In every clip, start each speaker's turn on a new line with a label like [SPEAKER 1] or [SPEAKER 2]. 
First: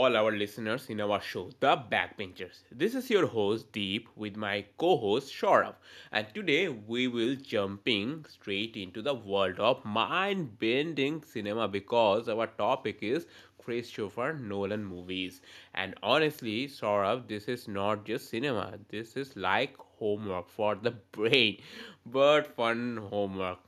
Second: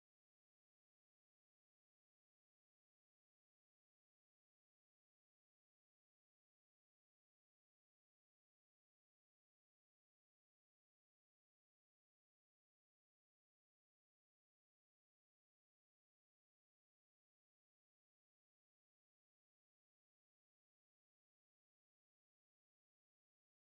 [SPEAKER 1] all our listeners in our show, The Backbenchers. This is your host Deep with my co-host Shaurav, and today we will jumping straight into the world of mind-bending cinema because our topic is Christopher Nolan movies. And honestly, Saurabh, this is not just cinema. This is like homework for the brain, but fun homework.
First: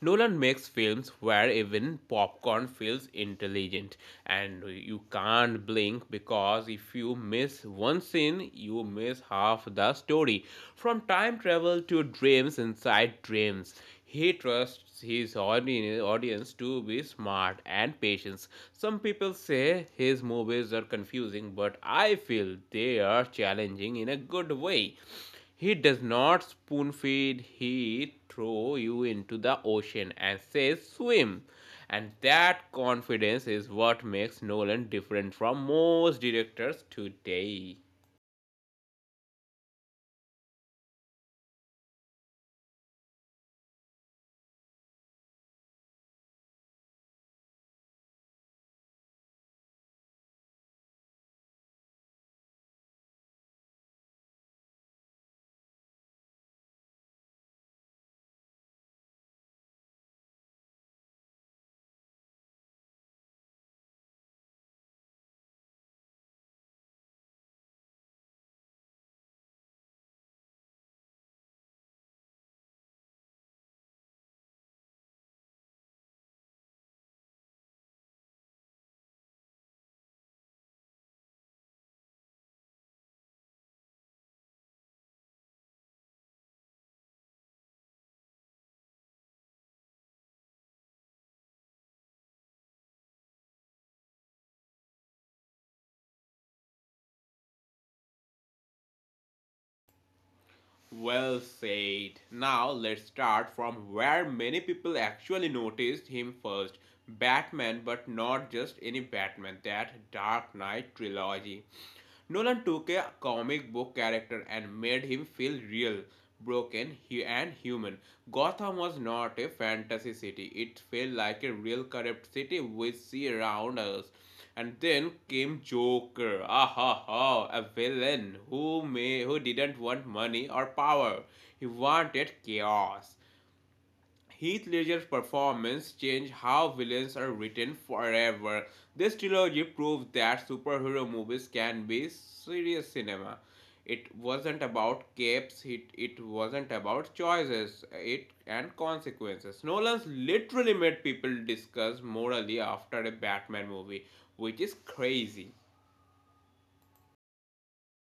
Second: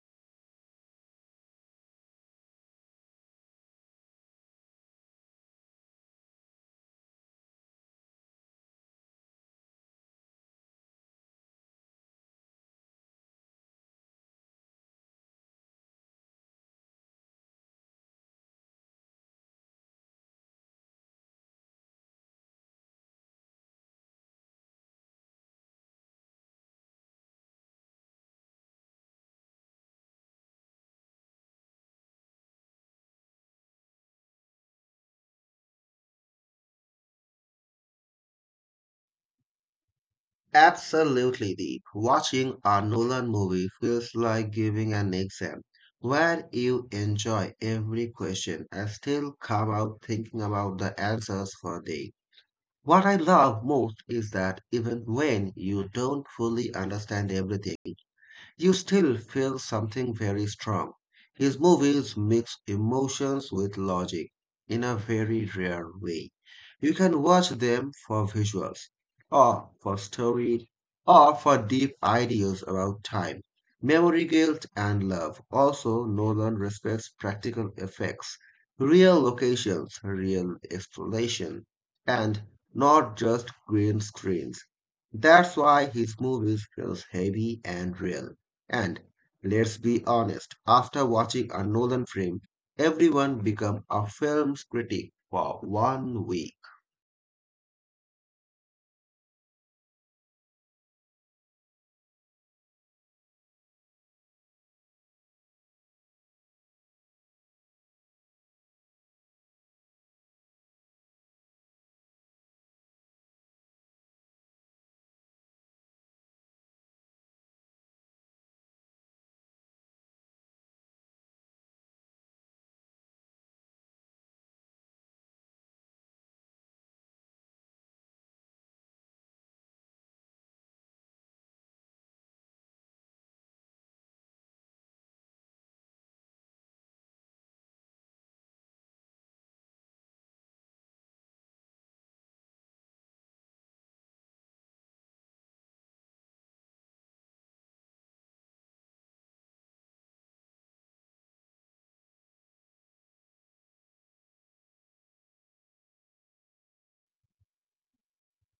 [SPEAKER 1] Nolan makes films where even popcorn feels intelligent and you can't blink because if you miss one scene, you miss half the story. From time travel to dreams inside dreams, he trusts his audience to be smart and patient. Some people say his movies are confusing, but I feel they are challenging in a good way. He does not spoon feed, he throw you into the ocean and says swim. And that confidence is what makes Nolan different from most directors today.
[SPEAKER 2] Absolutely, Deep. Watching a Nolan movie feels like giving an exam where you enjoy every question and still come out thinking about the answers for a day. What I love most is that even when you don't fully understand everything, you still feel something very strong. His movies mix emotions with logic in a very rare way. You can watch them for visuals, or for story, or for deep ideas about time, memory guilt, and love. Also, Nolan respects practical effects, real locations, real exploration, and not just green screens. That's why his movies feels heavy and real. And let's be honest, after watching a Nolan film, everyone become a film's critic for 1 week.
[SPEAKER 1] Well said. Now let's start from where many people actually noticed him first. Batman, but not just any Batman, that Dark Knight trilogy. Nolan took a comic book character and made him feel real, broken, and human. Gotham was not a fantasy city, it felt like a real corrupt city we see around us. And then came Joker, ah ha ha, a villain who didn't want money or power. He wanted chaos. Heath Ledger's performance changed how villains are written forever. This trilogy proved that superhero movies can be serious cinema. It wasn't about capes, it wasn't about choices it and consequences. Nolan's literally made people discuss morally after a Batman movie, which is crazy.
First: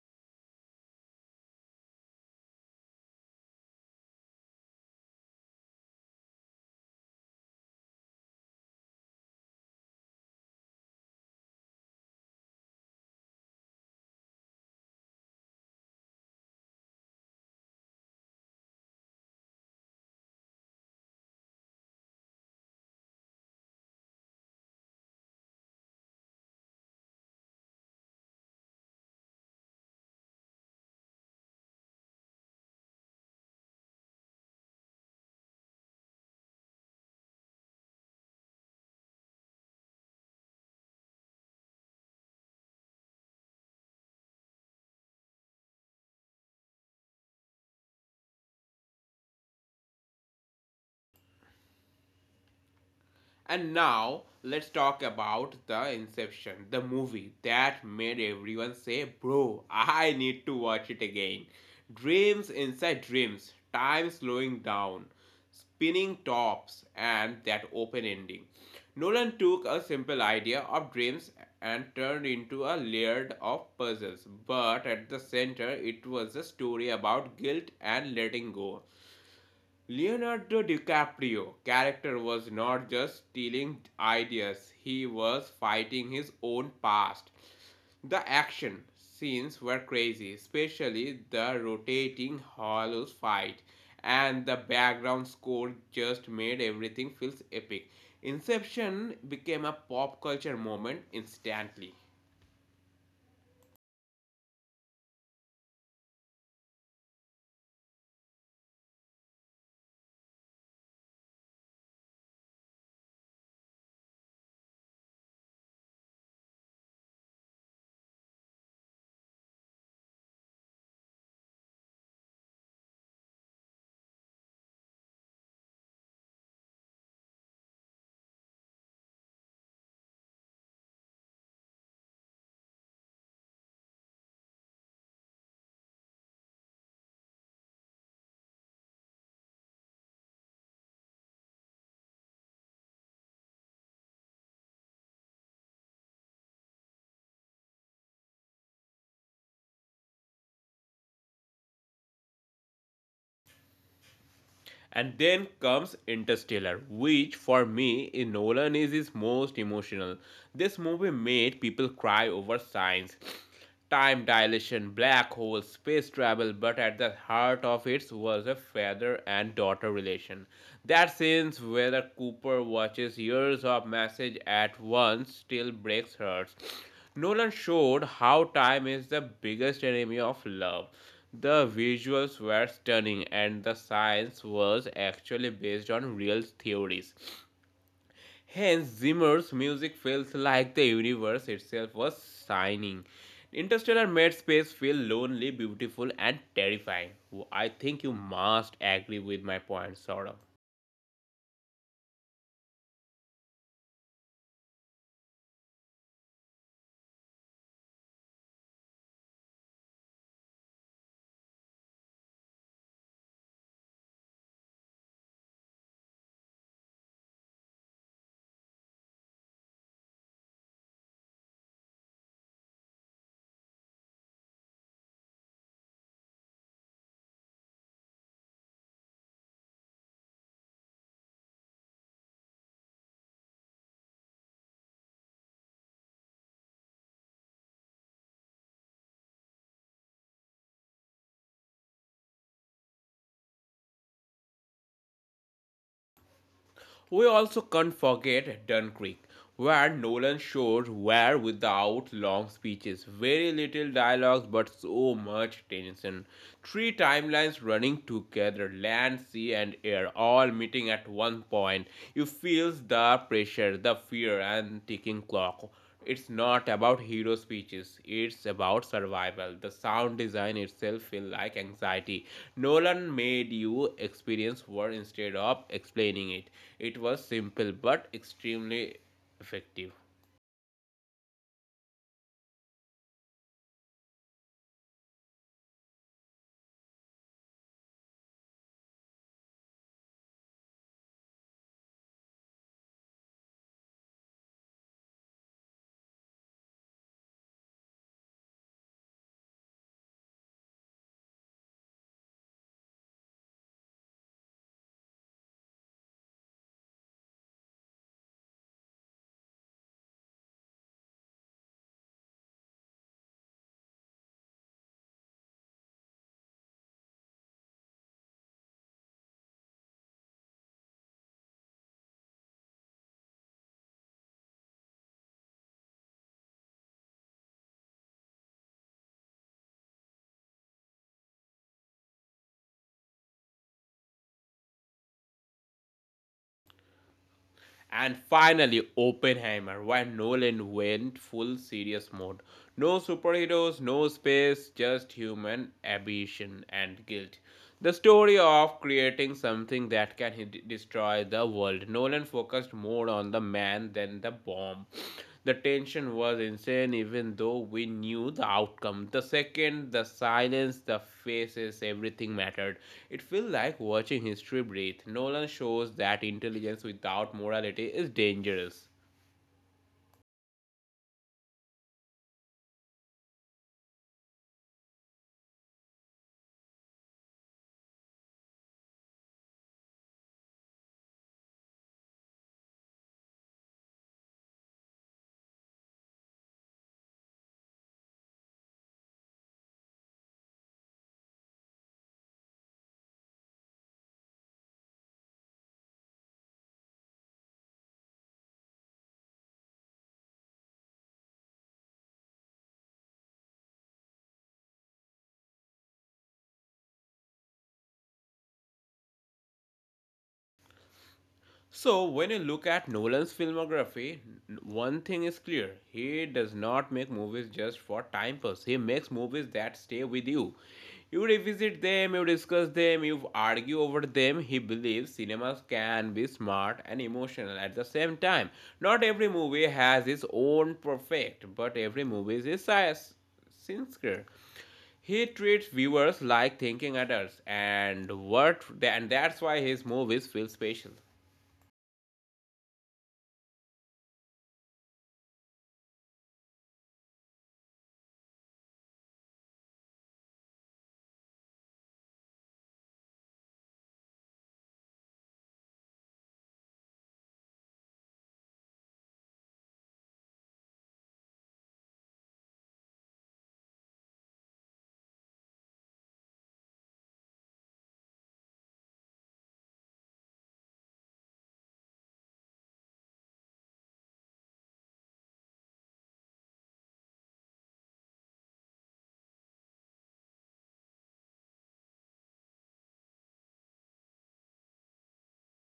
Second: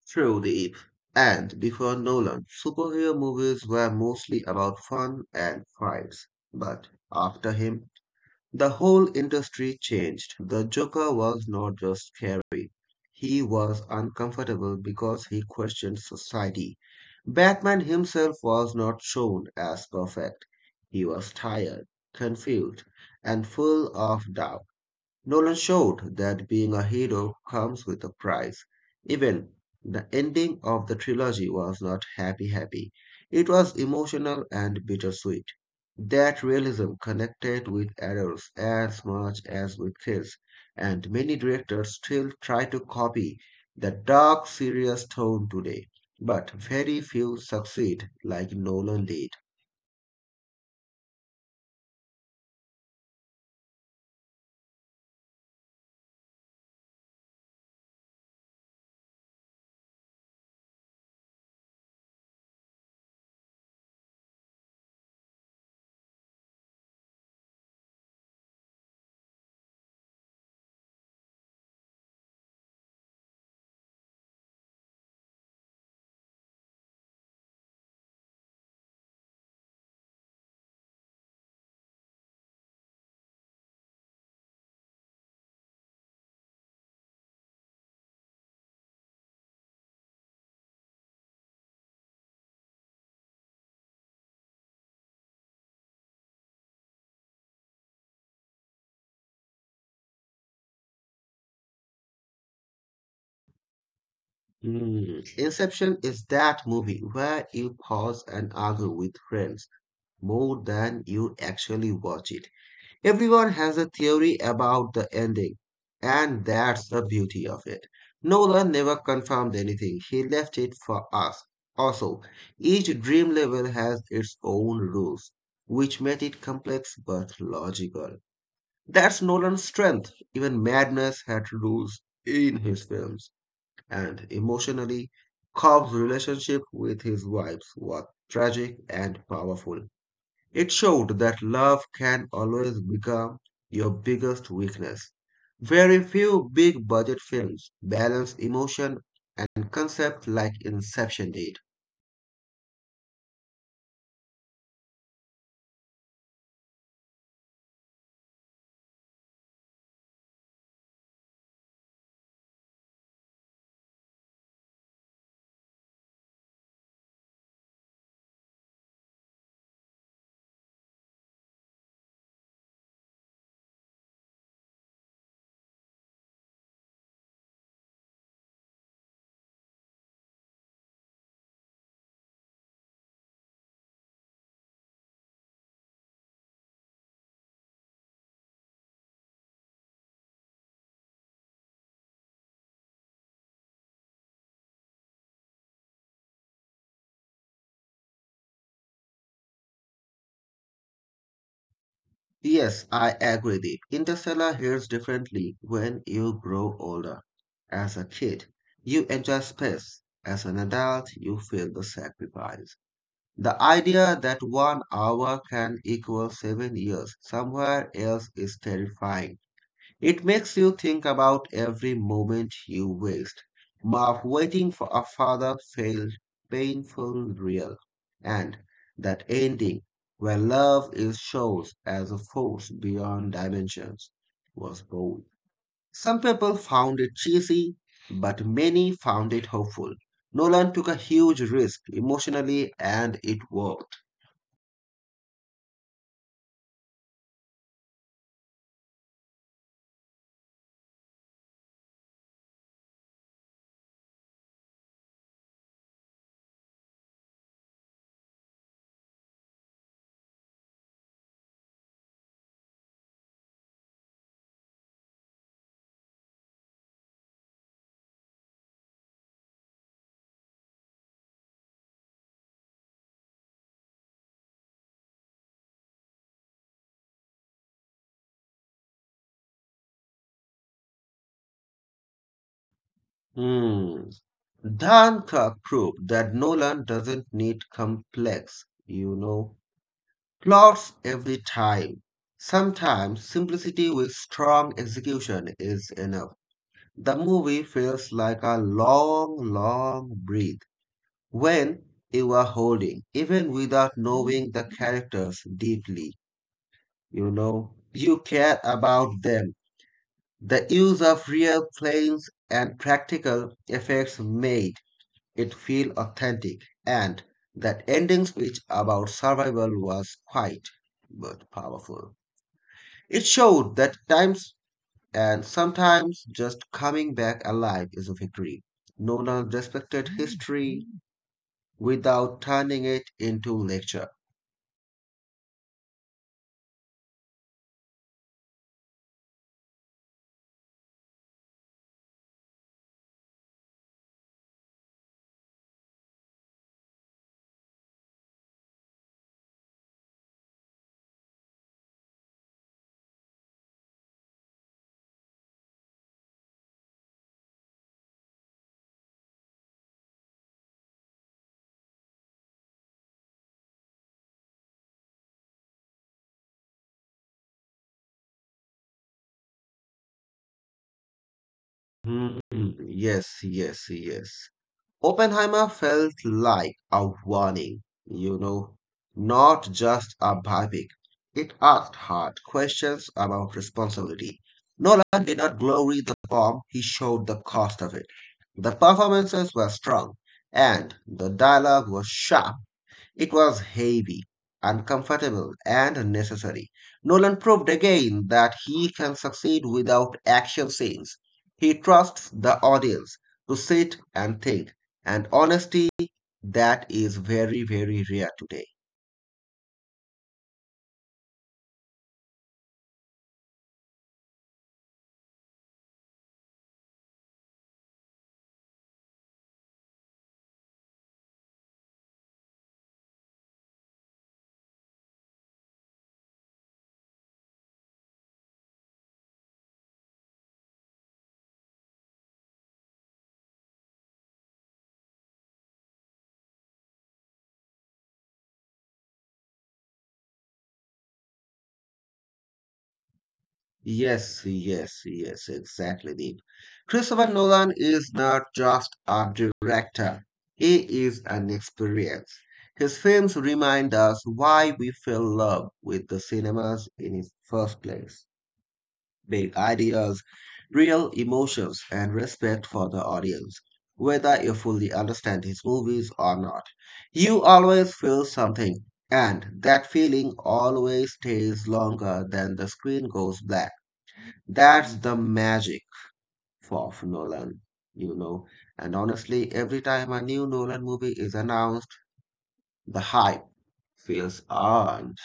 [SPEAKER 2] Truly. And before Nolan, superhero movies were mostly about fun and fights. But after him, the whole industry changed. The Joker was not just scary, he was uncomfortable because he questioned society. Batman himself was not shown as perfect. He was tired, confused, and full of doubt. Nolan showed that being a hero comes with a price. Even the ending of the trilogy was not happy. It was emotional and bittersweet. That realism connected with adults as much as with kids, and many directors still try to copy the dark, serious tone today, but very few succeed like Nolan did.
[SPEAKER 1] And now let's talk about The Inception, the movie that made everyone say, Bro, I need to watch it again. Dreams inside dreams, time slowing down, spinning tops, and that open ending. Nolan took a simple idea of dreams and turned into a layered of puzzles, but at the center it was a story about guilt and letting go. Leonardo DiCaprio character was not just stealing ideas, he was fighting his own past. The action scenes were crazy, especially the rotating hollows fight, and the background score just made everything feel epic. Inception became a pop culture moment instantly.
[SPEAKER 2] Hmm. Inception is that movie where you pause and argue with friends more than you actually watch it. Everyone has a theory about the ending, and that's the beauty of it. Nolan never confirmed anything, he left it for us. Also, each dream level has its own rules, which made it complex but logical. That's Nolan's strength. Even madness had rules in his films, and emotionally, Cobb's relationship with his wives was tragic and powerful. It showed that love can always become your biggest weakness. Very few big budget films balance emotion and concept like Inception did.
[SPEAKER 1] And then comes Interstellar, which for me in Nolan is his most emotional. This movie made people cry over science, time dilation, black holes, space travel, but at the heart of it was a father and daughter relation. That scene where Cooper watches years of message at once still breaks hearts. Nolan showed how time is the biggest enemy of love. The visuals were stunning, and the science was actually based on real theories. Hence, Zimmer's music feels like the universe itself was signing. Interstellar made space feel lonely, beautiful, and terrifying. I think you must agree with my point, sort of.
[SPEAKER 2] Yes, I agree that Interstellar hits differently when you grow older. As a kid, you enjoy space. As an adult, you feel the sacrifice. The idea that 1 hour can equal 7 years somewhere else is terrifying. It makes you think about every moment you waste. Marv waiting for a father felt painful real. And that ending where love is shows as a force beyond dimensions was bold. Some people found it cheesy, but many found it hopeful. Nolan took a huge risk emotionally and it worked.
[SPEAKER 1] We also can't forget Dunkirk, where Nolan showed where without long speeches, very little dialogues, but so much tension. Three timelines running together land, sea, and air, all meeting at one point. You feel the pressure, the fear, and ticking clock. It's not about hero speeches, it's about survival. The sound design itself feel like anxiety. Nolan made you experience war instead of explaining it. It was simple but extremely effective.
[SPEAKER 2] Hmm. Dhanka proved that Nolan doesn't need complex, plots every time. Sometimes simplicity with strong execution is enough. The movie feels like a long, long breath when you are holding, even without knowing the characters deeply. You know, you care about them. The use of real planes and practical effects made it feel authentic and that ending speech about survival was quiet but powerful. It showed that times and sometimes just coming back alive is a victory. Nolan respected history without turning it into lecture.
[SPEAKER 1] And finally, Oppenheimer, where Nolan went full serious mode. No superheroes, no space, just human ambition and guilt. The story of creating something that can destroy the world. Nolan focused more on the man than the bomb. The tension was insane, even though we knew the outcome. The second, the silence, the faces, everything mattered. It feels like watching history breathe. Nolan shows that intelligence without morality is dangerous.
[SPEAKER 2] Hmm, yes, yes, yes. Oppenheimer felt like a warning, not just a biopic. It asked hard questions about responsibility. Nolan did not glory the form, he showed the cost of it. The performances were strong and the dialogue was sharp. It was heavy, uncomfortable, and necessary. Nolan proved again that he can succeed without action scenes. He trusts the audience to sit and think, and honesty that is very, very rare today.
[SPEAKER 1] So, when you look at Nolan's filmography, one thing is clear. He does not make movies just for time pass. He makes movies that stay with you. You revisit them, you discuss them, you argue over them. He believes cinemas can be smart and emotional at the same time. Not every movie has its own perfect, but every movie is its sincere. He treats viewers like thinking adults, and that's why his movies feel special.
[SPEAKER 2] Yes, yes, yes, exactly, Deep. Christopher Nolan is not just a director, he is an experience. His films remind us why we fell in love with the cinemas in the first place. Big ideas, real emotions, and respect for the audience, whether you fully understand his movies or not. You always feel something, and that feeling always stays longer than the screen goes black. That's the magic of Nolan, you know. And honestly, every time a new Nolan movie is announced, the hype feels earned.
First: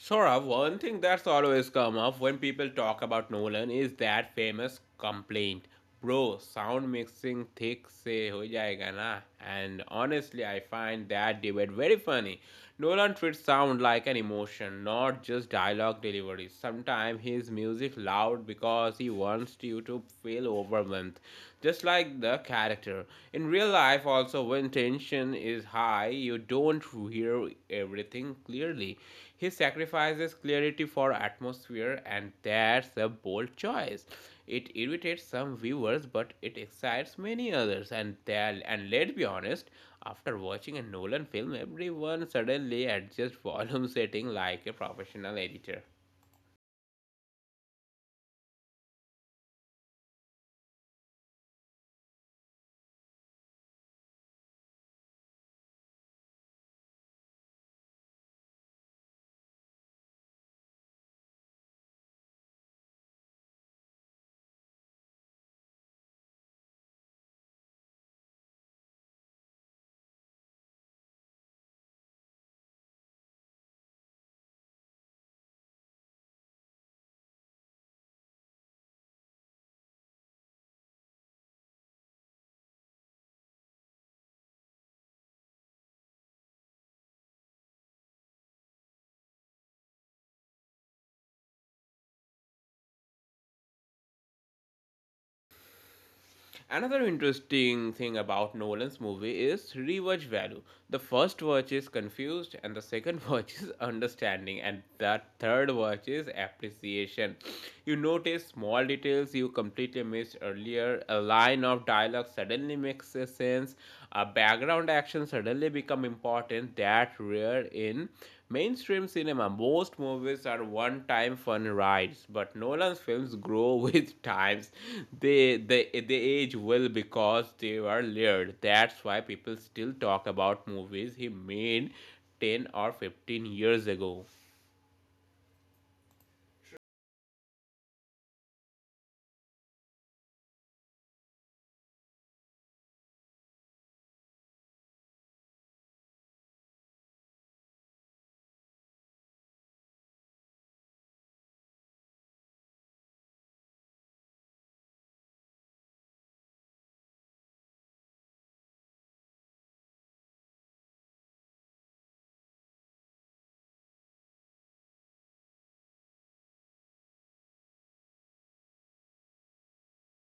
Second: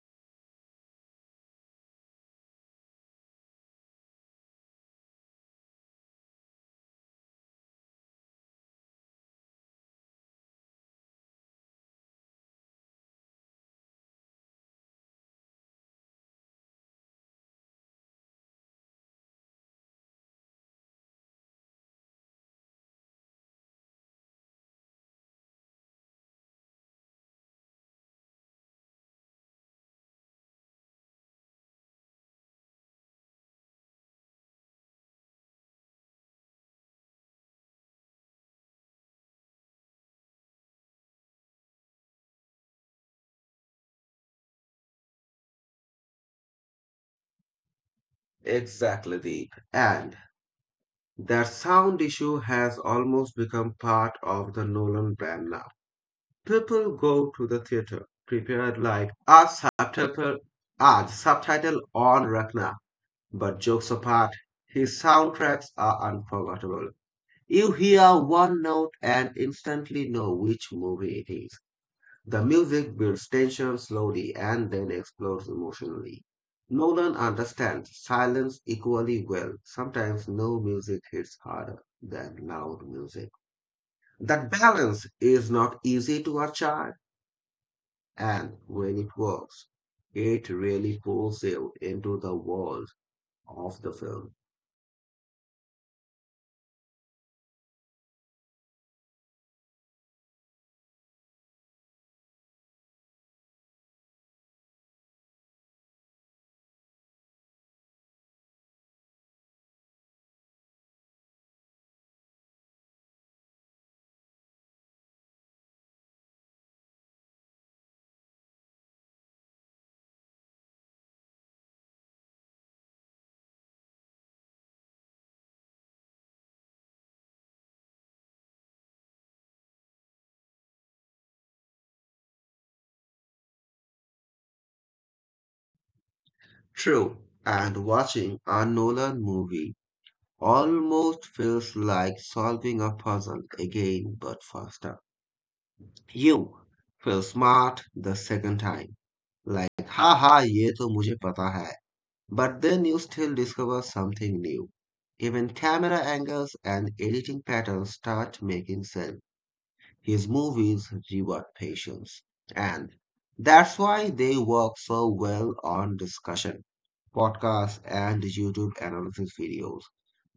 [SPEAKER 1] Saurabh, one thing that's always come up when people talk about Nolan is that famous complaint. Bro, sound mixing thick se ho jayega na. And honestly, I find that debate very funny. Nolan treats sound like an emotion, not just dialogue delivery. Sometimes his music loud because he wants you to feel overwhelmed, just like the character better. In real life, also, when tension is high, you don't hear everything clearly. He sacrifices clarity for atmosphere, and that's a bold choice. It irritates some viewers, but it excites many others. And that, and let's be honest, after watching a Nolan film, everyone suddenly adjusts volume setting like a professional editor.
[SPEAKER 2] Exactly, Deep. And that sound issue has almost become part of the Nolan brand now. People go to the theater prepared like a subtitle, ah, the subtitle on Ragnar. But jokes apart, his soundtracks are unforgettable. You hear one note and instantly know which movie it is. The music builds tension slowly and then explodes emotionally. Nolan understands silence equally well. Sometimes no music hits harder than loud music. That balance is not easy to achieve, and when it works, it really pulls you into the world of the film.
[SPEAKER 1] Another interesting thing about Nolan's movie is rewatch value. The first watch is confused, and the second watch is understanding, and the third watch is appreciation. You notice small details you completely missed earlier. A line of dialogue suddenly makes sense. A background action suddenly become important that rare in mainstream cinema. Most movies are one time fun rides, but Nolan's films grow with times. They age well because they were layered. That's why people still talk about movies he made 10 or 15 years ago.
[SPEAKER 2] True, and watching a Nolan movie almost feels like solving a puzzle again, but faster. You feel smart the second time. Like, ha ha, ye to mujhe pata hai. But then you still discover something new. Even camera angles and editing patterns start making sense. His movies reward patience. And that's why they work so well on discussion podcasts, and YouTube analysis videos.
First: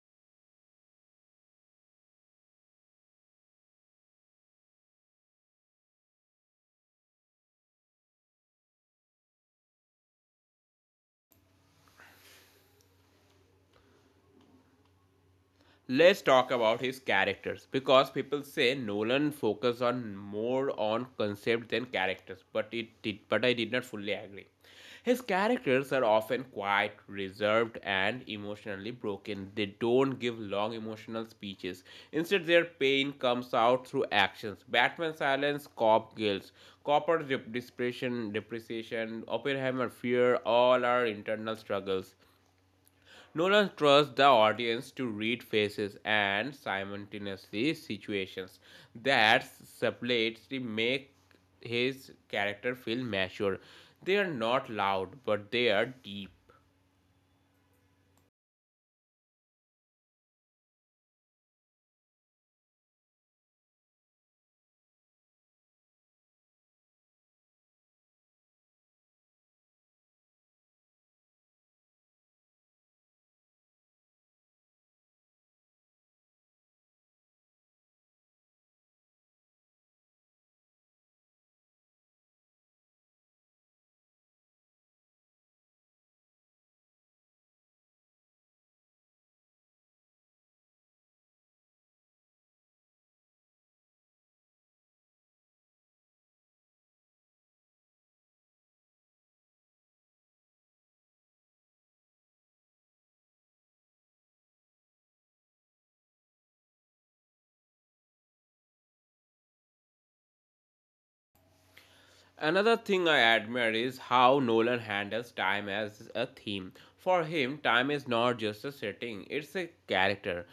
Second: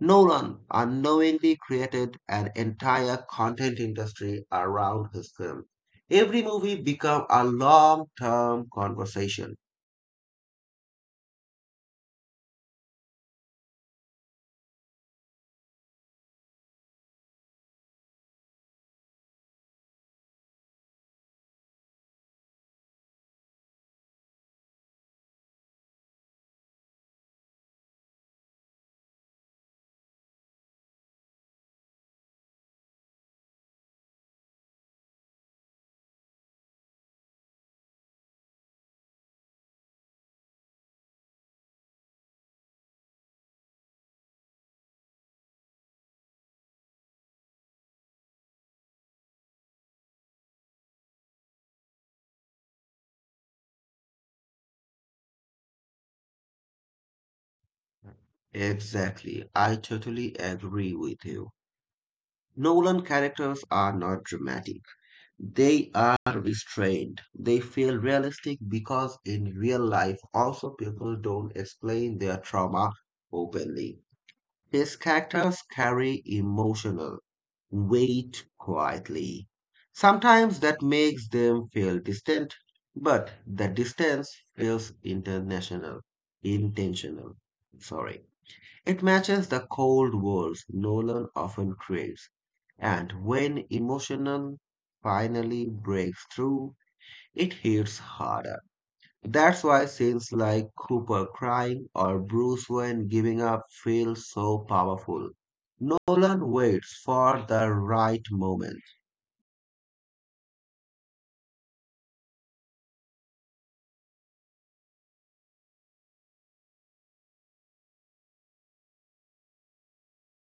[SPEAKER 2] Nolan unknowingly created an entire content industry around his film. Every movie became a long term conversation.
[SPEAKER 1] Let's talk about his characters because people say Nolan focused on more on concept than characters, but I did not fully agree. His characters are often quiet, reserved, and emotionally broken. They don't give long emotional speeches. Instead, their pain comes out through actions. Batman silence, cop guilt, Copper's depression, depreciation, Oppenheimer fear, all are internal struggles. Nolan trusts the audience to read faces and simultaneously situations that subtly make his character feel mature. They are not loud, but they are deep.
[SPEAKER 2] Exactly. I totally agree with you. Nolan characters are not dramatic. They are restrained. They feel realistic because in real life, also people don't explain their trauma openly. His characters carry emotional weight quietly. Sometimes that makes them feel distant, but the distance feels intentional. Sorry. It matches the cold walls Nolan often craves. And when emotional finally breaks through, it hits hard. That's why scenes like Cooper crying or Bruce Wayne giving up feel so powerful. Nolan waits for the right moment.
[SPEAKER 1] Another thing I admire is how Nolan handles time as a theme. For him, time is not just a setting, it's a character.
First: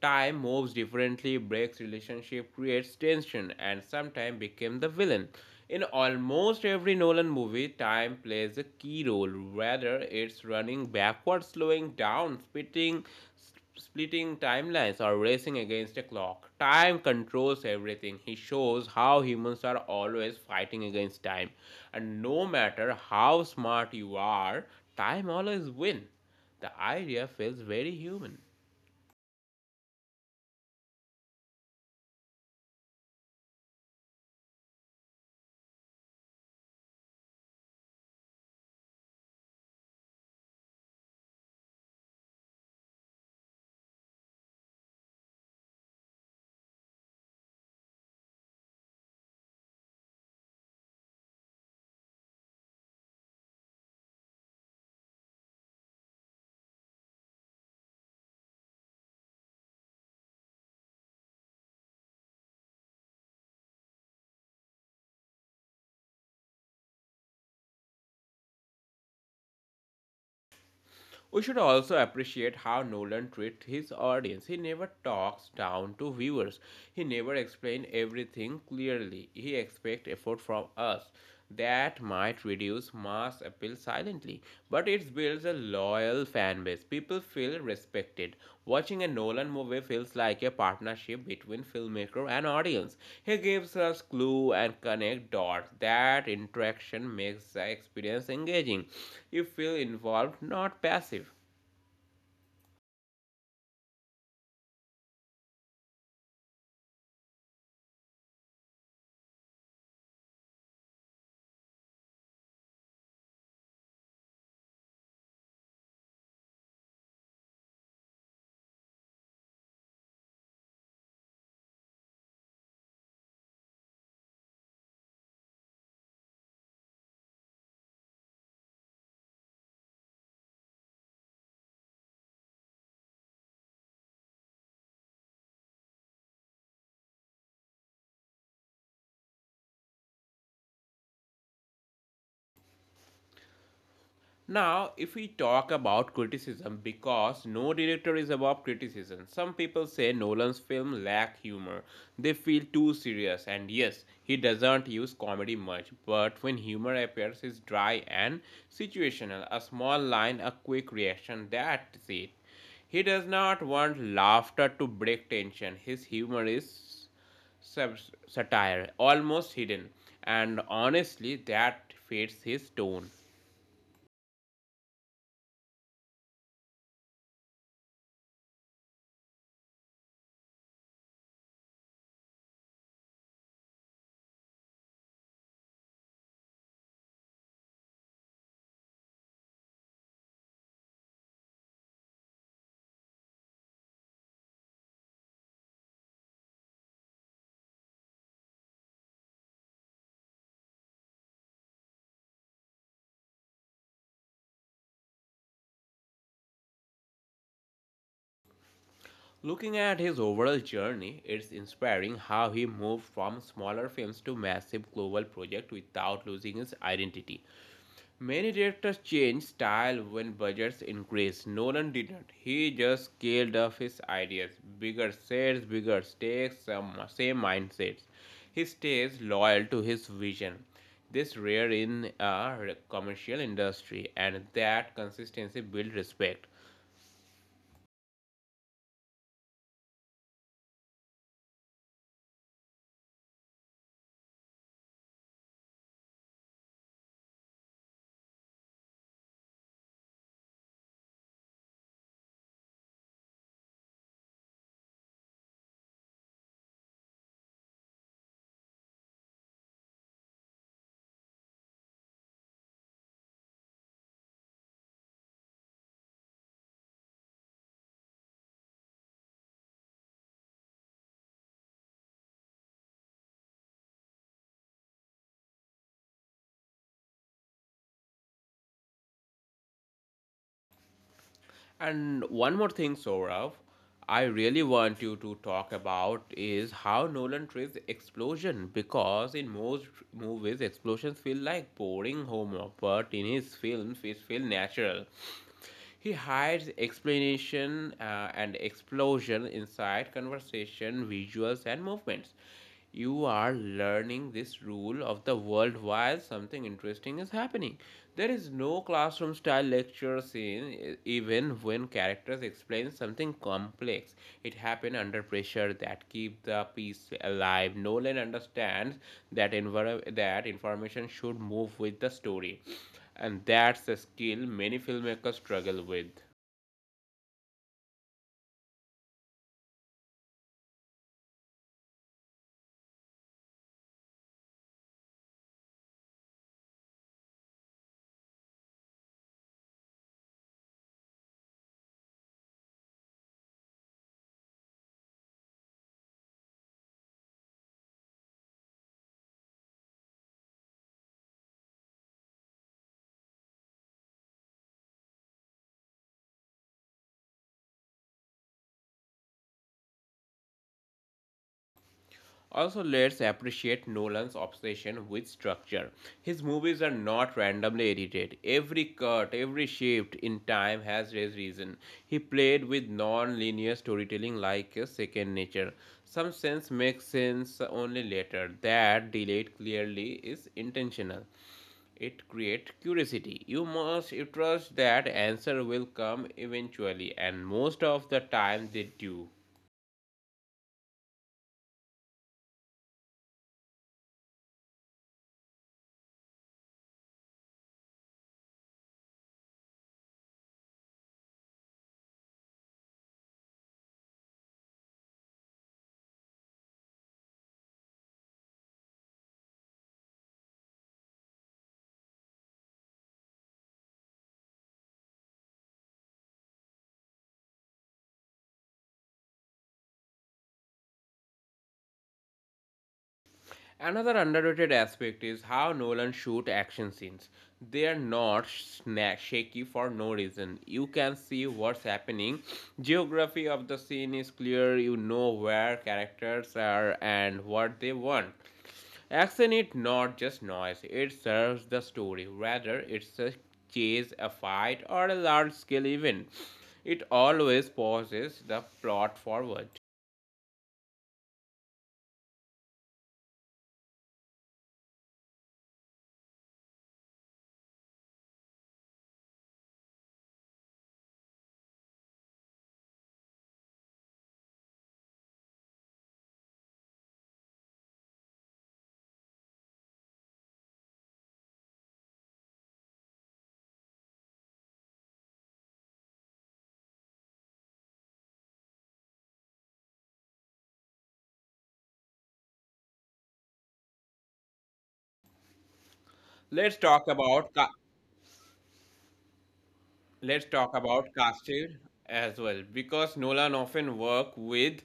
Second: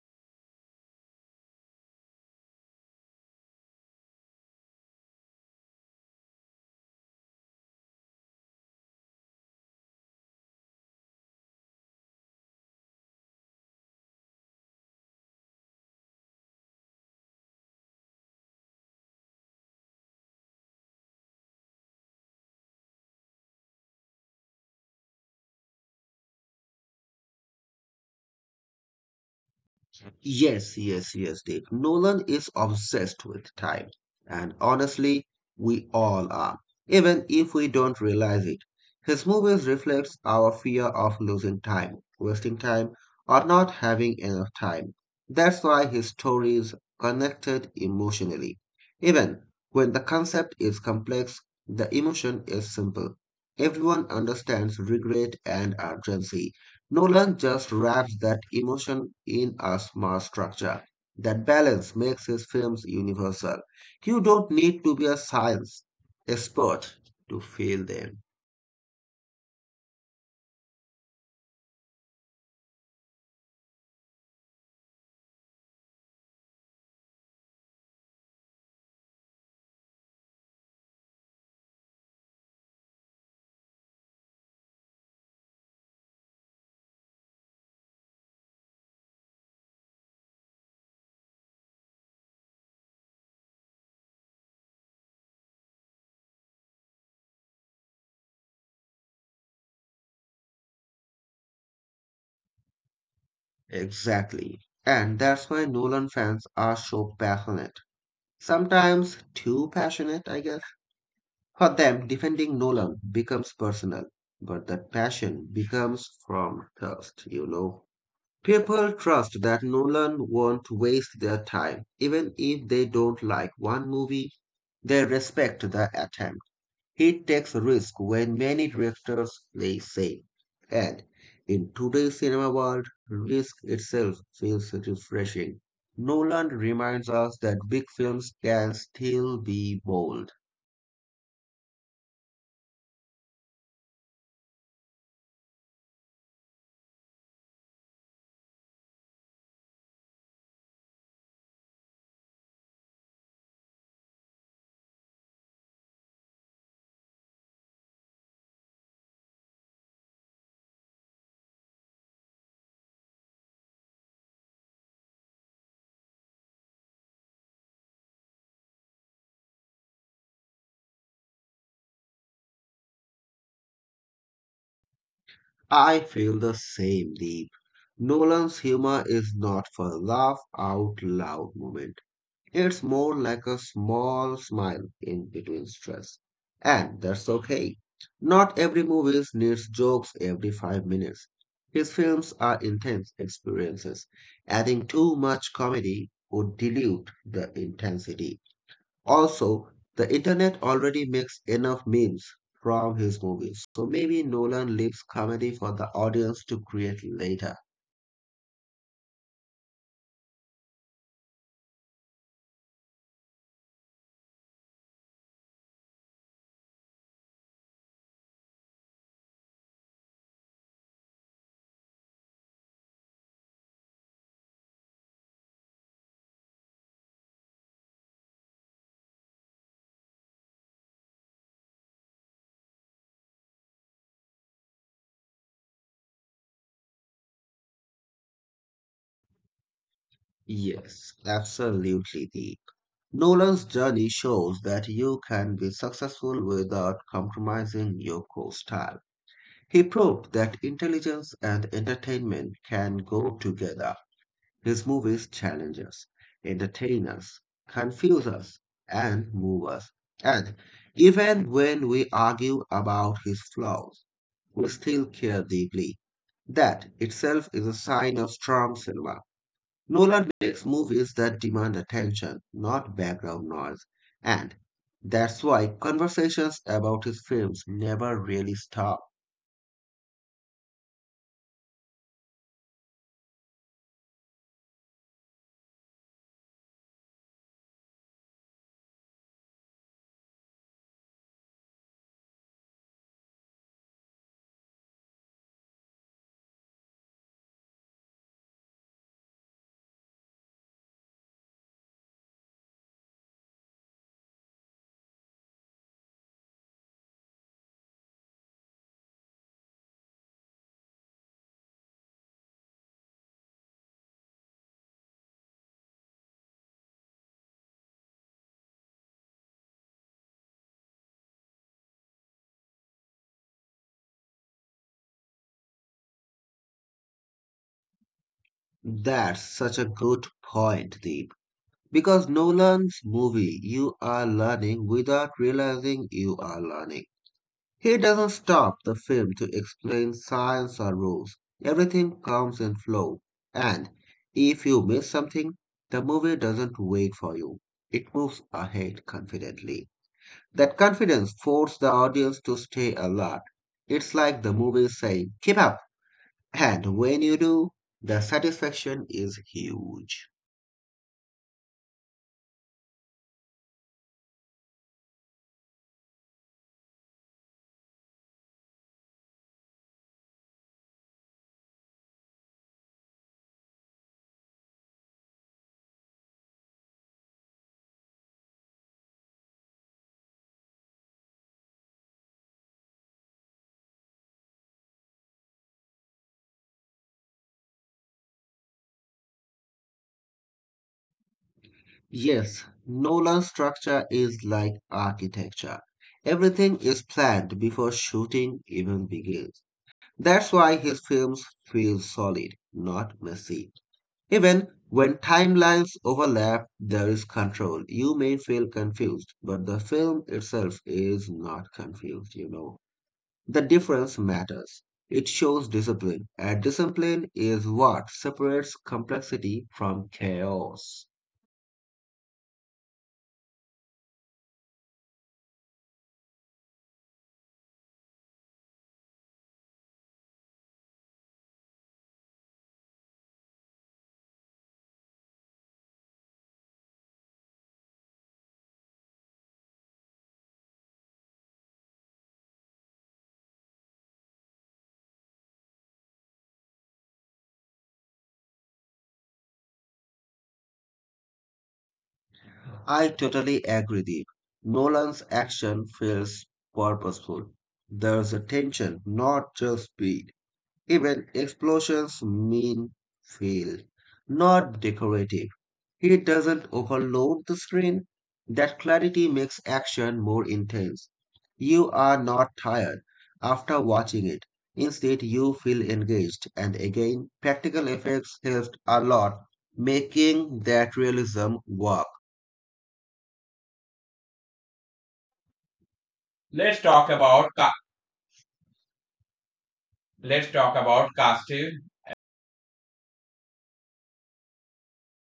[SPEAKER 1] Time moves differently, breaks relationship, creates tension, and sometimes becomes the villain. In almost every Nolan movie, time plays a key role, whether it's running backwards, slowing down, splitting timelines or racing against a clock. Time controls everything. He shows how humans are always fighting against time. And no matter how smart you are, time always wins. The idea feels very human.
[SPEAKER 2] Yes, yes, yes, Dave. Nolan is obsessed with time. And honestly, we all are, even if we don't realize it. His movies reflects our fear of losing time, wasting time, or not having enough time. That's why his stories connected emotionally. Even when the concept is complex, the emotion is simple. Everyone understands regret and urgency. Nolan just wraps that emotion in a smart structure. That balance makes his films universal. You don't need to be a science expert to feel them.
[SPEAKER 1] We should also appreciate how Nolan treats his audience. He never talks down to viewers. He never explains everything clearly. He expects effort from us. That might reduce mass appeal silently, but it builds a loyal fan base. People feel respected. Watching a Nolan movie feels like a partnership between filmmaker and audience. He gives us clues and connect dots. That interaction makes the experience engaging. You feel involved, not passive.
[SPEAKER 2] Exactly. And that's why Nolan fans are so passionate. Sometimes too passionate, I guess. For them, defending Nolan becomes personal, but that passion becomes from thirst, you know. People trust that Nolan won't waste their time. Even if they don't like one movie, they respect the attempt. He takes risk when many directors play safe. And in today's cinema world, risk itself feels refreshing. Nolan reminds us that big films can still be bold.
[SPEAKER 1] Now, if we talk about criticism, because no director is above criticism, some people say Nolan's film lack humor. They feel too serious, and yes, he doesn't use comedy much, but when humor appears, it's dry and situational. A small line, a quick reaction, that's it. He does not want laughter to break tension. His humor is satire, almost hidden, and honestly, that fits his tone.
[SPEAKER 2] I feel the same deep. Nolan's humor is not for laugh out loud moment. It's more like a small smile in between stress. And that's okay. Not every movie needs jokes every 5 minutes. His films are intense experiences. Adding too much comedy would dilute the intensity. Also, the internet already makes enough memes from his movies. So maybe Nolan leaves comedy for the audience to create later.
[SPEAKER 1] Looking at his overall journey, it's inspiring how he moved from smaller films to massive global projects without losing his identity. Many directors change style when budgets increase. Nolan didn't. He just scaled up his ideas. Bigger sets, bigger stakes, same mindsets. He stays loyal to his vision. This rare in a commercial industry, and that consistency builds respect.
[SPEAKER 2] Yes, absolutely. Nolan's journey shows that you can be successful without compromising your core style. He proved that intelligence and entertainment can go together. His movies challenge us, entertain us, confuse us, and move us. And even when we argue about his flaws, we still care deeply. That itself is a sign of strong cinema. Nolan makes movies that demand attention, not background noise, and that's why conversations about his films never really stop.
[SPEAKER 1] And one more thing, Sourav, I really want you to talk about is how Nolan treats explosion because in most movies explosions feel like boring homework, but in his films it feel natural. He hides explanation and explosion inside conversation, visuals, and movements. You are learning this rule of the world while something interesting is happening. There is no classroom style lecture scene, even when characters explain something complex. It happened under pressure that keep the piece alive. Nolan understands that information should move with the story and that's a skill many filmmakers struggle with.
[SPEAKER 2] That's such a good point, Deep. Because Nolan's movie, you are learning without realizing you are learning. He doesn't stop the film to explain science or rules. Everything comes in flow. And if you miss something, the movie doesn't wait for you. It moves ahead confidently. That confidence forced the audience to stay alert. It's like the movie saying, keep up. And when you do, the satisfaction is huge.
[SPEAKER 1] Also, let's appreciate Nolan's obsession with structure. His movies are not randomly edited. Every cut, every shift in time has his reason. He played with non linear storytelling like a second nature. Some scenes make sense only later. That delayed clearly is intentional. It creates curiosity. You must trust that answer will come eventually, and most of the time they do.
[SPEAKER 2] Yes, Nolan's structure is like architecture. Everything is planned before shooting even begins. That's why his films feel solid, not messy. Even when timelines overlap, there is control. You may feel confused, but the film itself is not confused, you know. The difference matters. It shows discipline, and discipline is what separates complexity from chaos.
[SPEAKER 1] Another underrated aspect is how Nolan shoot action scenes. They are not shaky for no reason. You can see what's happening. Geography of the scene is clear. You know where characters are and what they want. Action is not just noise. It serves the story. Rather, it's a chase, a fight, or a large-scale event. It always pauses the plot forward.
[SPEAKER 2] I totally agree, Deep. Nolan's action feels purposeful. There's a tension, not just speed. Even explosions mean feel, not decorative. It doesn't overload the screen. That clarity makes action more intense. You are not tired after watching it. Instead, you feel engaged. And again, practical effects helped a lot, making that realism work.
[SPEAKER 1] Let's
[SPEAKER 2] Let's talk
[SPEAKER 1] talk
[SPEAKER 2] about
[SPEAKER 1] about.
[SPEAKER 2] ca-
[SPEAKER 1] Ka-
[SPEAKER 2] let's
[SPEAKER 1] let's
[SPEAKER 2] talk
[SPEAKER 1] talk
[SPEAKER 2] about
[SPEAKER 1] about
[SPEAKER 2] casting.
[SPEAKER 1] casting as well because Nolan often work with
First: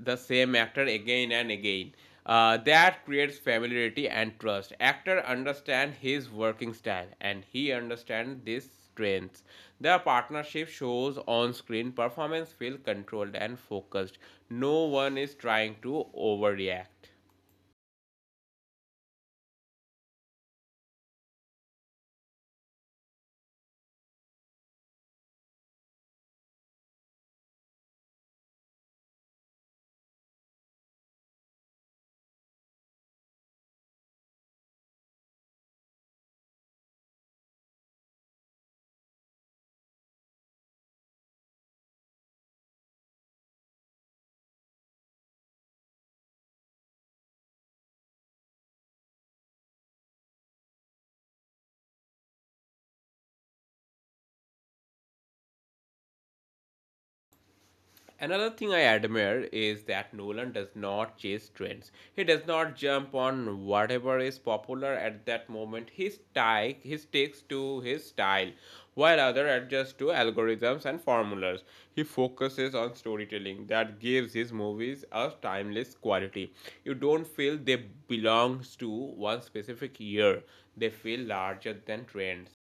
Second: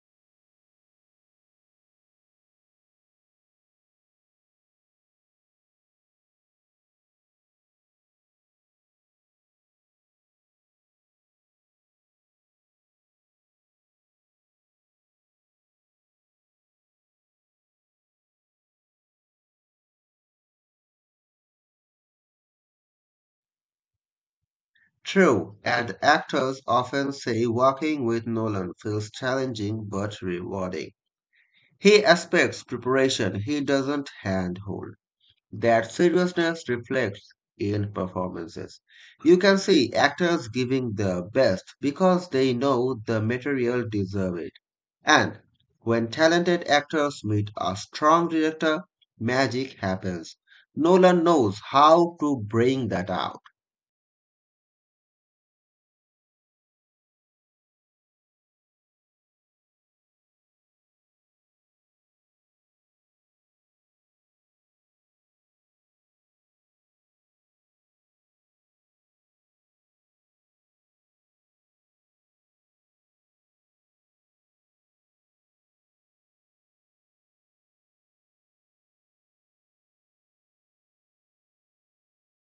[SPEAKER 1] the same actor again and again. That creates familiarity and trust. Actor understand his working style and he understand these strengths. Their partnership shows on screen performance feel controlled and focused. No one is trying to overreact.
[SPEAKER 2] True, and actors often say working with Nolan feels challenging but rewarding. He expects preparation, he doesn't handhold. That seriousness reflects in performances. You can see actors giving their best because they know the material deserves it. And when talented actors meet a strong director, magic happens. Nolan knows how to bring that out.
[SPEAKER 1] Another thing I admire is that Nolan does not chase trends. He does not jump on whatever is popular at that moment. He sticks to his style, while others adjust to algorithms and formulas. He focuses on storytelling that gives his movies a timeless quality. You don't feel they belongs to one specific year. They feel larger than trends.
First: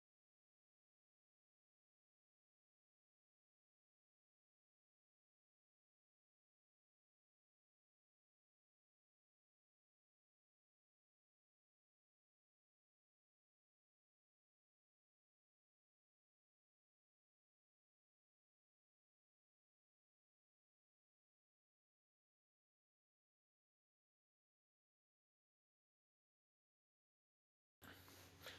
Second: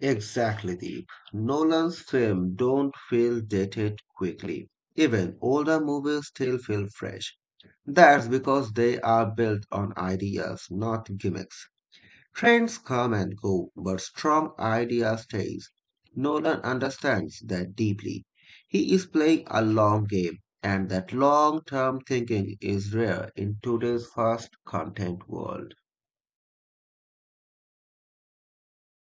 [SPEAKER 2] Exactly, Deep. Nolan's films don't feel dated quickly. Even older movies still feel fresh. That's because they are built on ideas, not gimmicks. Trends come and go, but strong idea stays. Nolan understands that deeply. He is playing a long game, and that long term thinking is rare in today's fast content world.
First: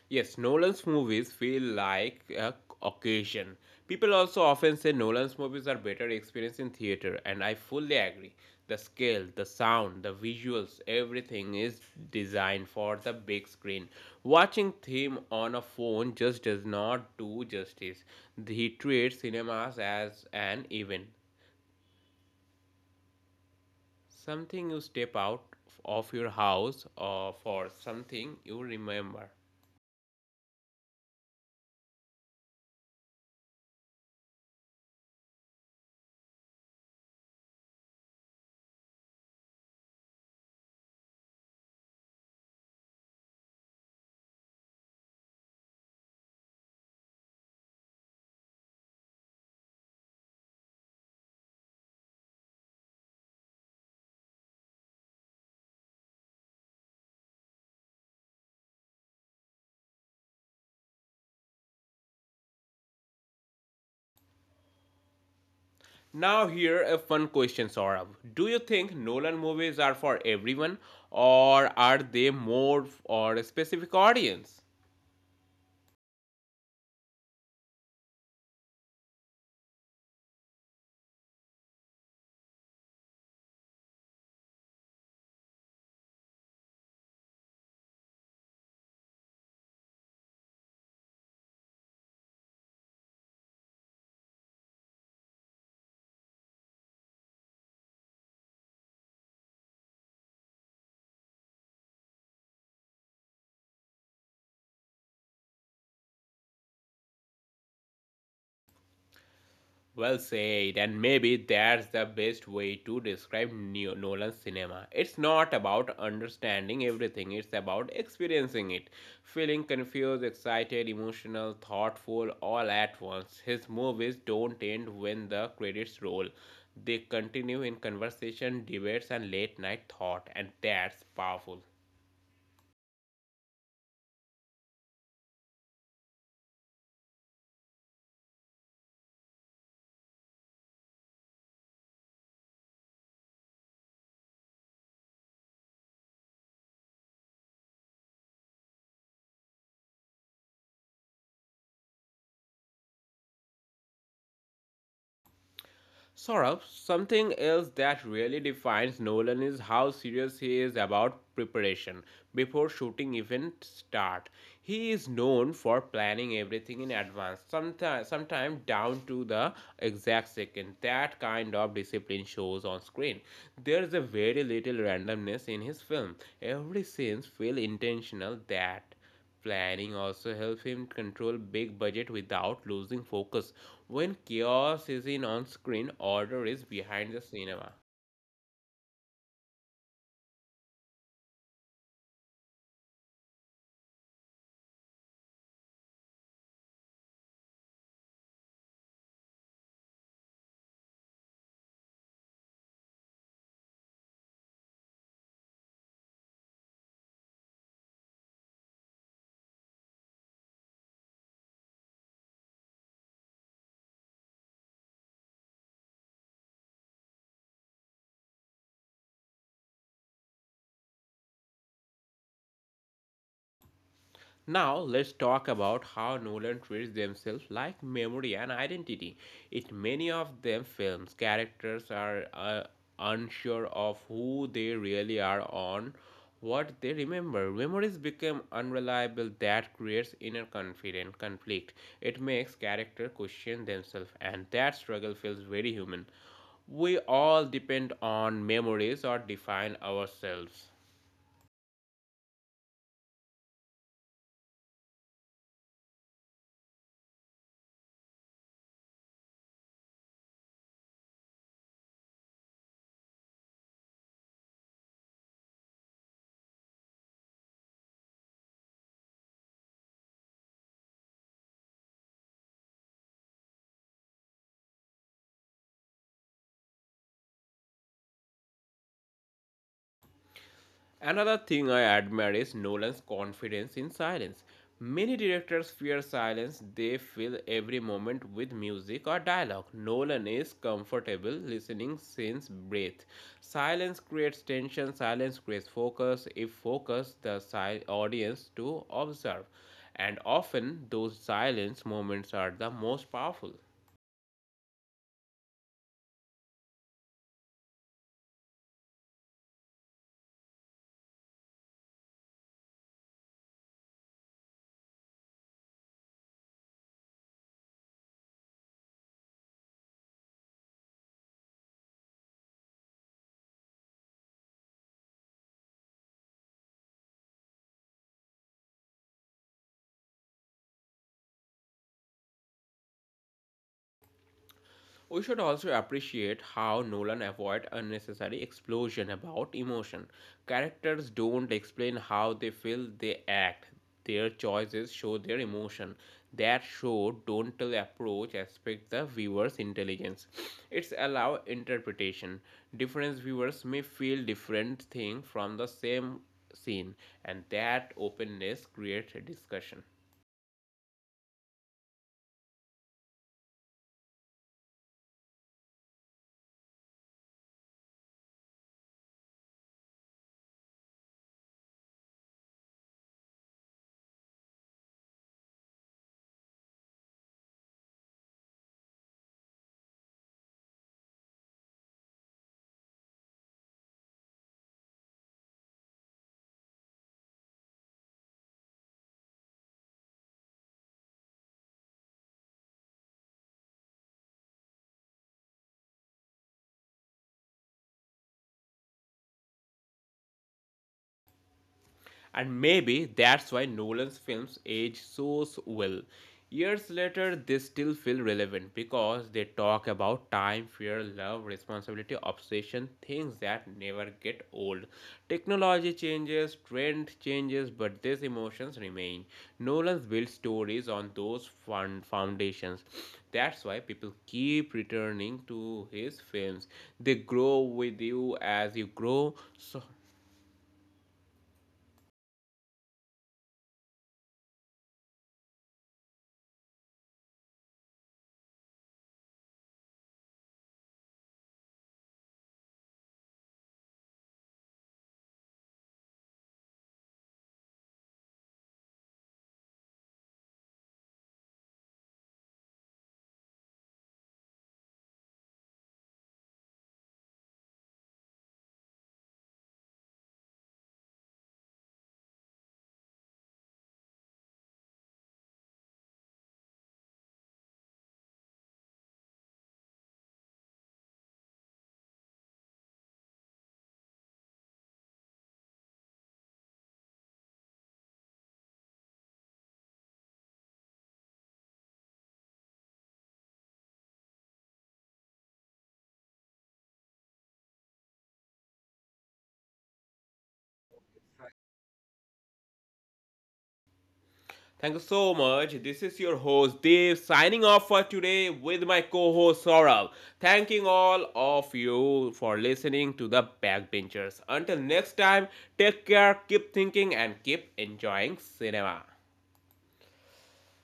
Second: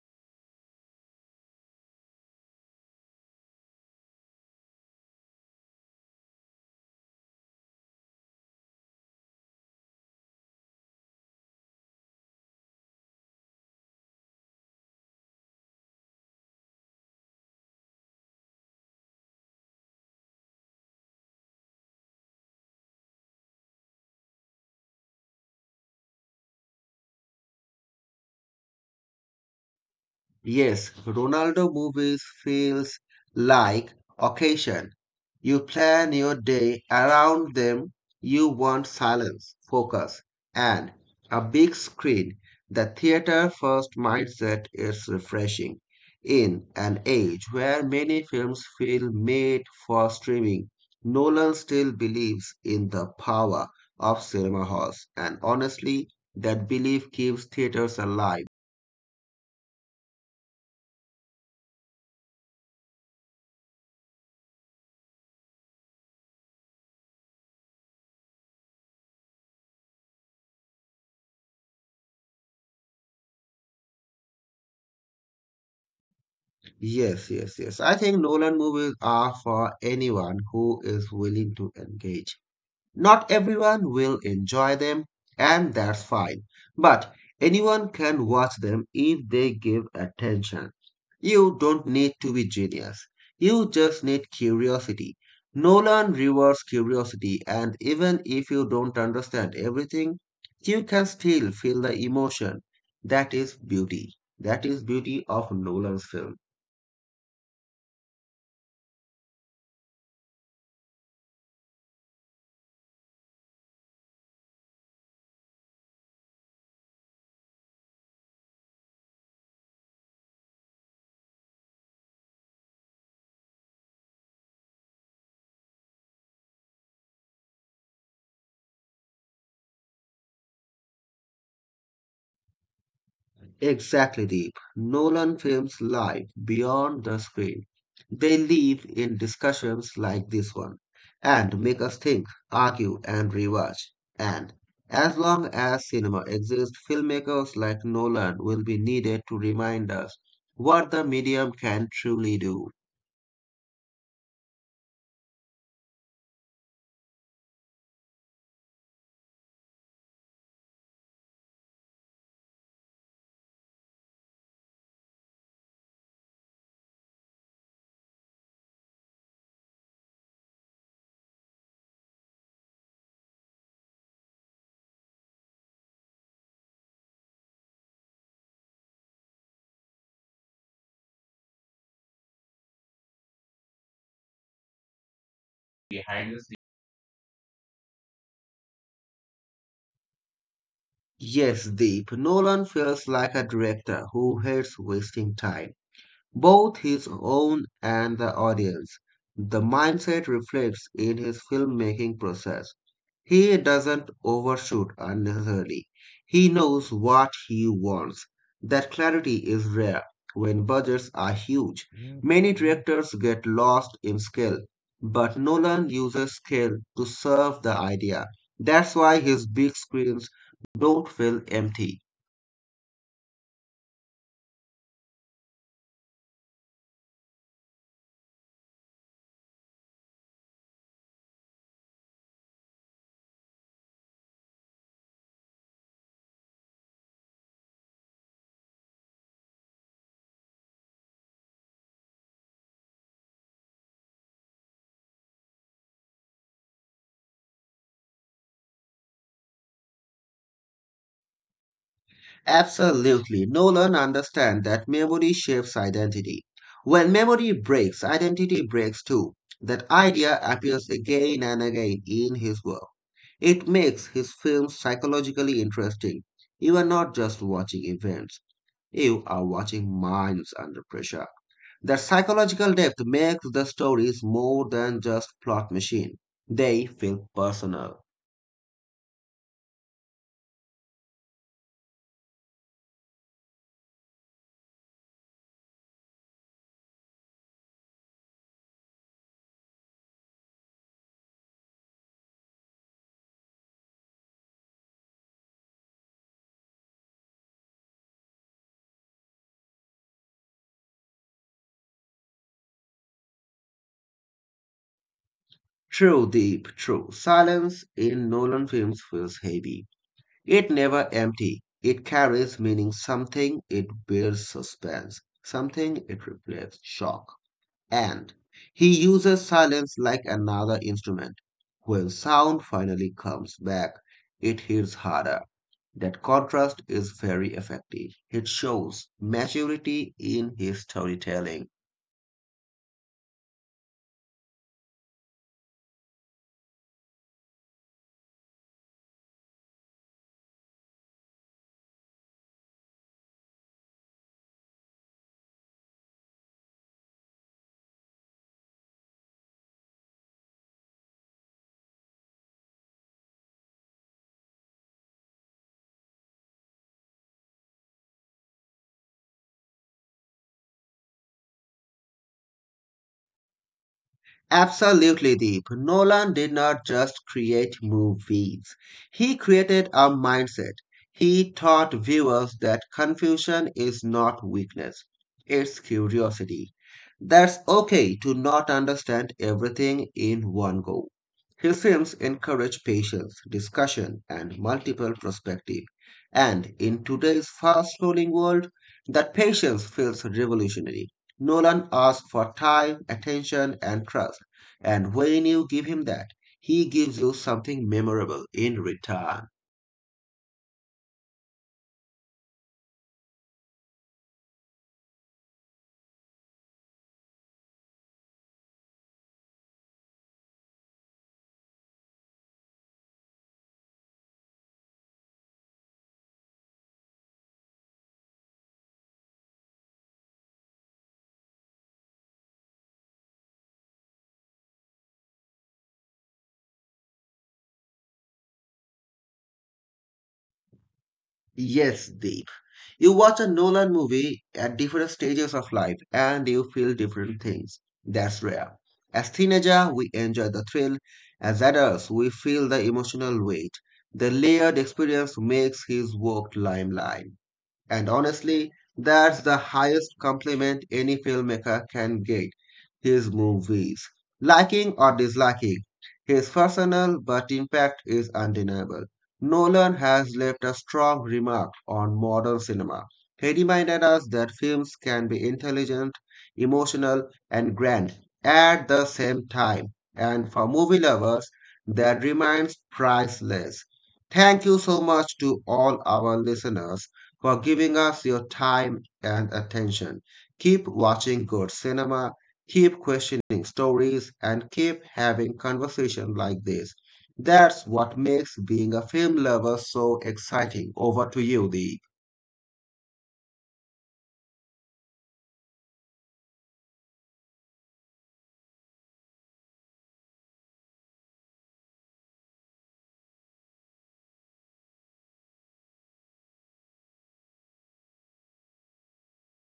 [SPEAKER 1] Yes, Nolan's movies feel like a occasion. People also often say Nolan's movies are better experience in theater, and I fully agree. The scale, the sound, the visuals, everything is designed for the big screen. Watching him on a phone just does not do justice. He treats cinemas as an event, something you step out of your house or for something you remember.
[SPEAKER 2] Yes, Ronaldo movies feels like occasion. You plan your day around them. You want silence, focus, and a big screen. The theater first mindset is refreshing in an age where many films feel made for streaming. Nolan still believes in the power of cinema halls, and honestly, that belief keeps theaters alive.
[SPEAKER 1] Now here a fun question, Saurabh. Do you think Nolan movies are for everyone or are they more for a specific audience?
[SPEAKER 2] Yes, yes, yes. I think Nolan movies are for anyone who is willing to engage. Not everyone will enjoy them, and that's fine. But anyone can watch them if they give attention. You don't need to be genius. You just need curiosity. Nolan rewards curiosity, and even if you don't understand everything, you can still feel the emotion. That is beauty. That is beauty of Nolan's film.
[SPEAKER 1] Well said, and maybe that's the best way to describe Nolan's cinema. It's not about understanding everything, it's about experiencing it. Feeling confused, excited, emotional, thoughtful, all at once. His movies don't end when the credits roll, they continue in conversation, debates, and late night thought, and that's powerful.
[SPEAKER 2] Exactly, Deep. Nolan films life beyond the screen. They live in discussions like this one and make us think, argue, and rewatch. And as long as cinema exists, filmmakers like Nolan will be needed to remind us what the medium can truly do.
[SPEAKER 1] Saurabh, something else that really defines Nolan is how serious he is about preparation before shooting even start. He is known for planning everything in advance, sometimes down to the exact second. That kind of discipline shows on screen. There is a very little randomness in his film. Every scene feels intentional that planning also helps him control big budget without losing focus. When chaos is in on screen, order is behind the
[SPEAKER 2] Behind the scenes.
[SPEAKER 1] cinema.
[SPEAKER 2] Yes, Deep. Nolan feels like a director who hates wasting time, both his own and the audience. The mindset reflects in his filmmaking process. He doesn't overshoot unnecessarily. He knows what he wants. That clarity is rare when budgets are huge. Many directors get lost in scale, but Nolan uses scale to serve the idea. That's why his big screens don't feel empty.
[SPEAKER 1] Now, let's talk about how Nolan treats themselves like memory and identity. In many of them films, characters are unsure of who they really are on what they remember. Memories become unreliable that creates inner confident conflict. It makes character question themselves and that struggle feels very human. We all depend on memories or define ourselves.
[SPEAKER 2] Absolutely. Nolan understands that memory shapes identity. When memory breaks, identity breaks too. That idea appears again and again in his work. It makes his films psychologically interesting. You are not just watching events, you are watching minds under pressure. That psychological depth makes the stories more than just plot machine. They feel personal.
[SPEAKER 1] Another thing I admire is Nolan's confidence in silence. Many directors fear silence, they fill every moment with music or dialogue. Nolan is comfortable listening since breath. Silence creates tension, silence creates focus. If focus, the audience to observe. And often, those silence moments are the most powerful.
[SPEAKER 2] True, deep, true. Silence in Nolan films feels heavy. It never empty. It carries meaning, something it bears suspense, something it reflects shock. And he uses silence like another instrument. When sound finally comes back, it hits harder. That contrast is very effective. It shows maturity in his storytelling.
[SPEAKER 1] We should also appreciate how Nolan avoid unnecessary explosion about emotion. Characters don't explain how they feel, they act. Their choices show their emotion. That show don't tell approach aspect the viewer's intelligence. It's allow interpretation. Different viewers may feel different thing from the same scene and that openness creates a discussion.
[SPEAKER 2] Absolutely, Deep. Nolan did not just create movies, he created a mindset. He taught viewers that confusion is not weakness, it's curiosity. That's okay to not understand everything in one go. His films encourage patience, discussion, and multiple perspective. And in today's fast-rolling world, that patience feels revolutionary. Nolan asked for time, attention, and trust, and when you give him that, he gives you something memorable in return.
[SPEAKER 1] And maybe that's why Nolan's films age so well. Years later, they still feel relevant because they talk about time, fear, love, responsibility, obsession, things that never get old. Technology changes, trend changes, but these emotions remain. Nolan's built stories on those fun foundations. That's why people keep returning to his films. They grow with you as you grow. So
[SPEAKER 2] Yes, Deep. You watch a Nolan movie at different stages of life and you feel different things. That's rare. As teenager, we enjoy the thrill. As adults, we feel the emotional weight. The layered experience makes his work limelight. And honestly, that's the highest compliment any filmmaker can get. His movies, liking or disliking, his personal but impact is undeniable. Nolan has left a strong remark on modern cinema. He reminded us that films can be intelligent, emotional, and grand at the same time. And for movie lovers, that remains priceless. Thank you so much to all our listeners for giving us your time and attention. Keep watching good cinema, keep questioning stories, and keep having conversations like this. That's what makes being a film lover so exciting. Over to you, Dee.
[SPEAKER 1] thank you so much. This is your host Dave signing off for today with my co host Saurabh. Thanking all of you for listening to the Backbenchers. Until next time, take care, keep thinking, and keep enjoying cinema.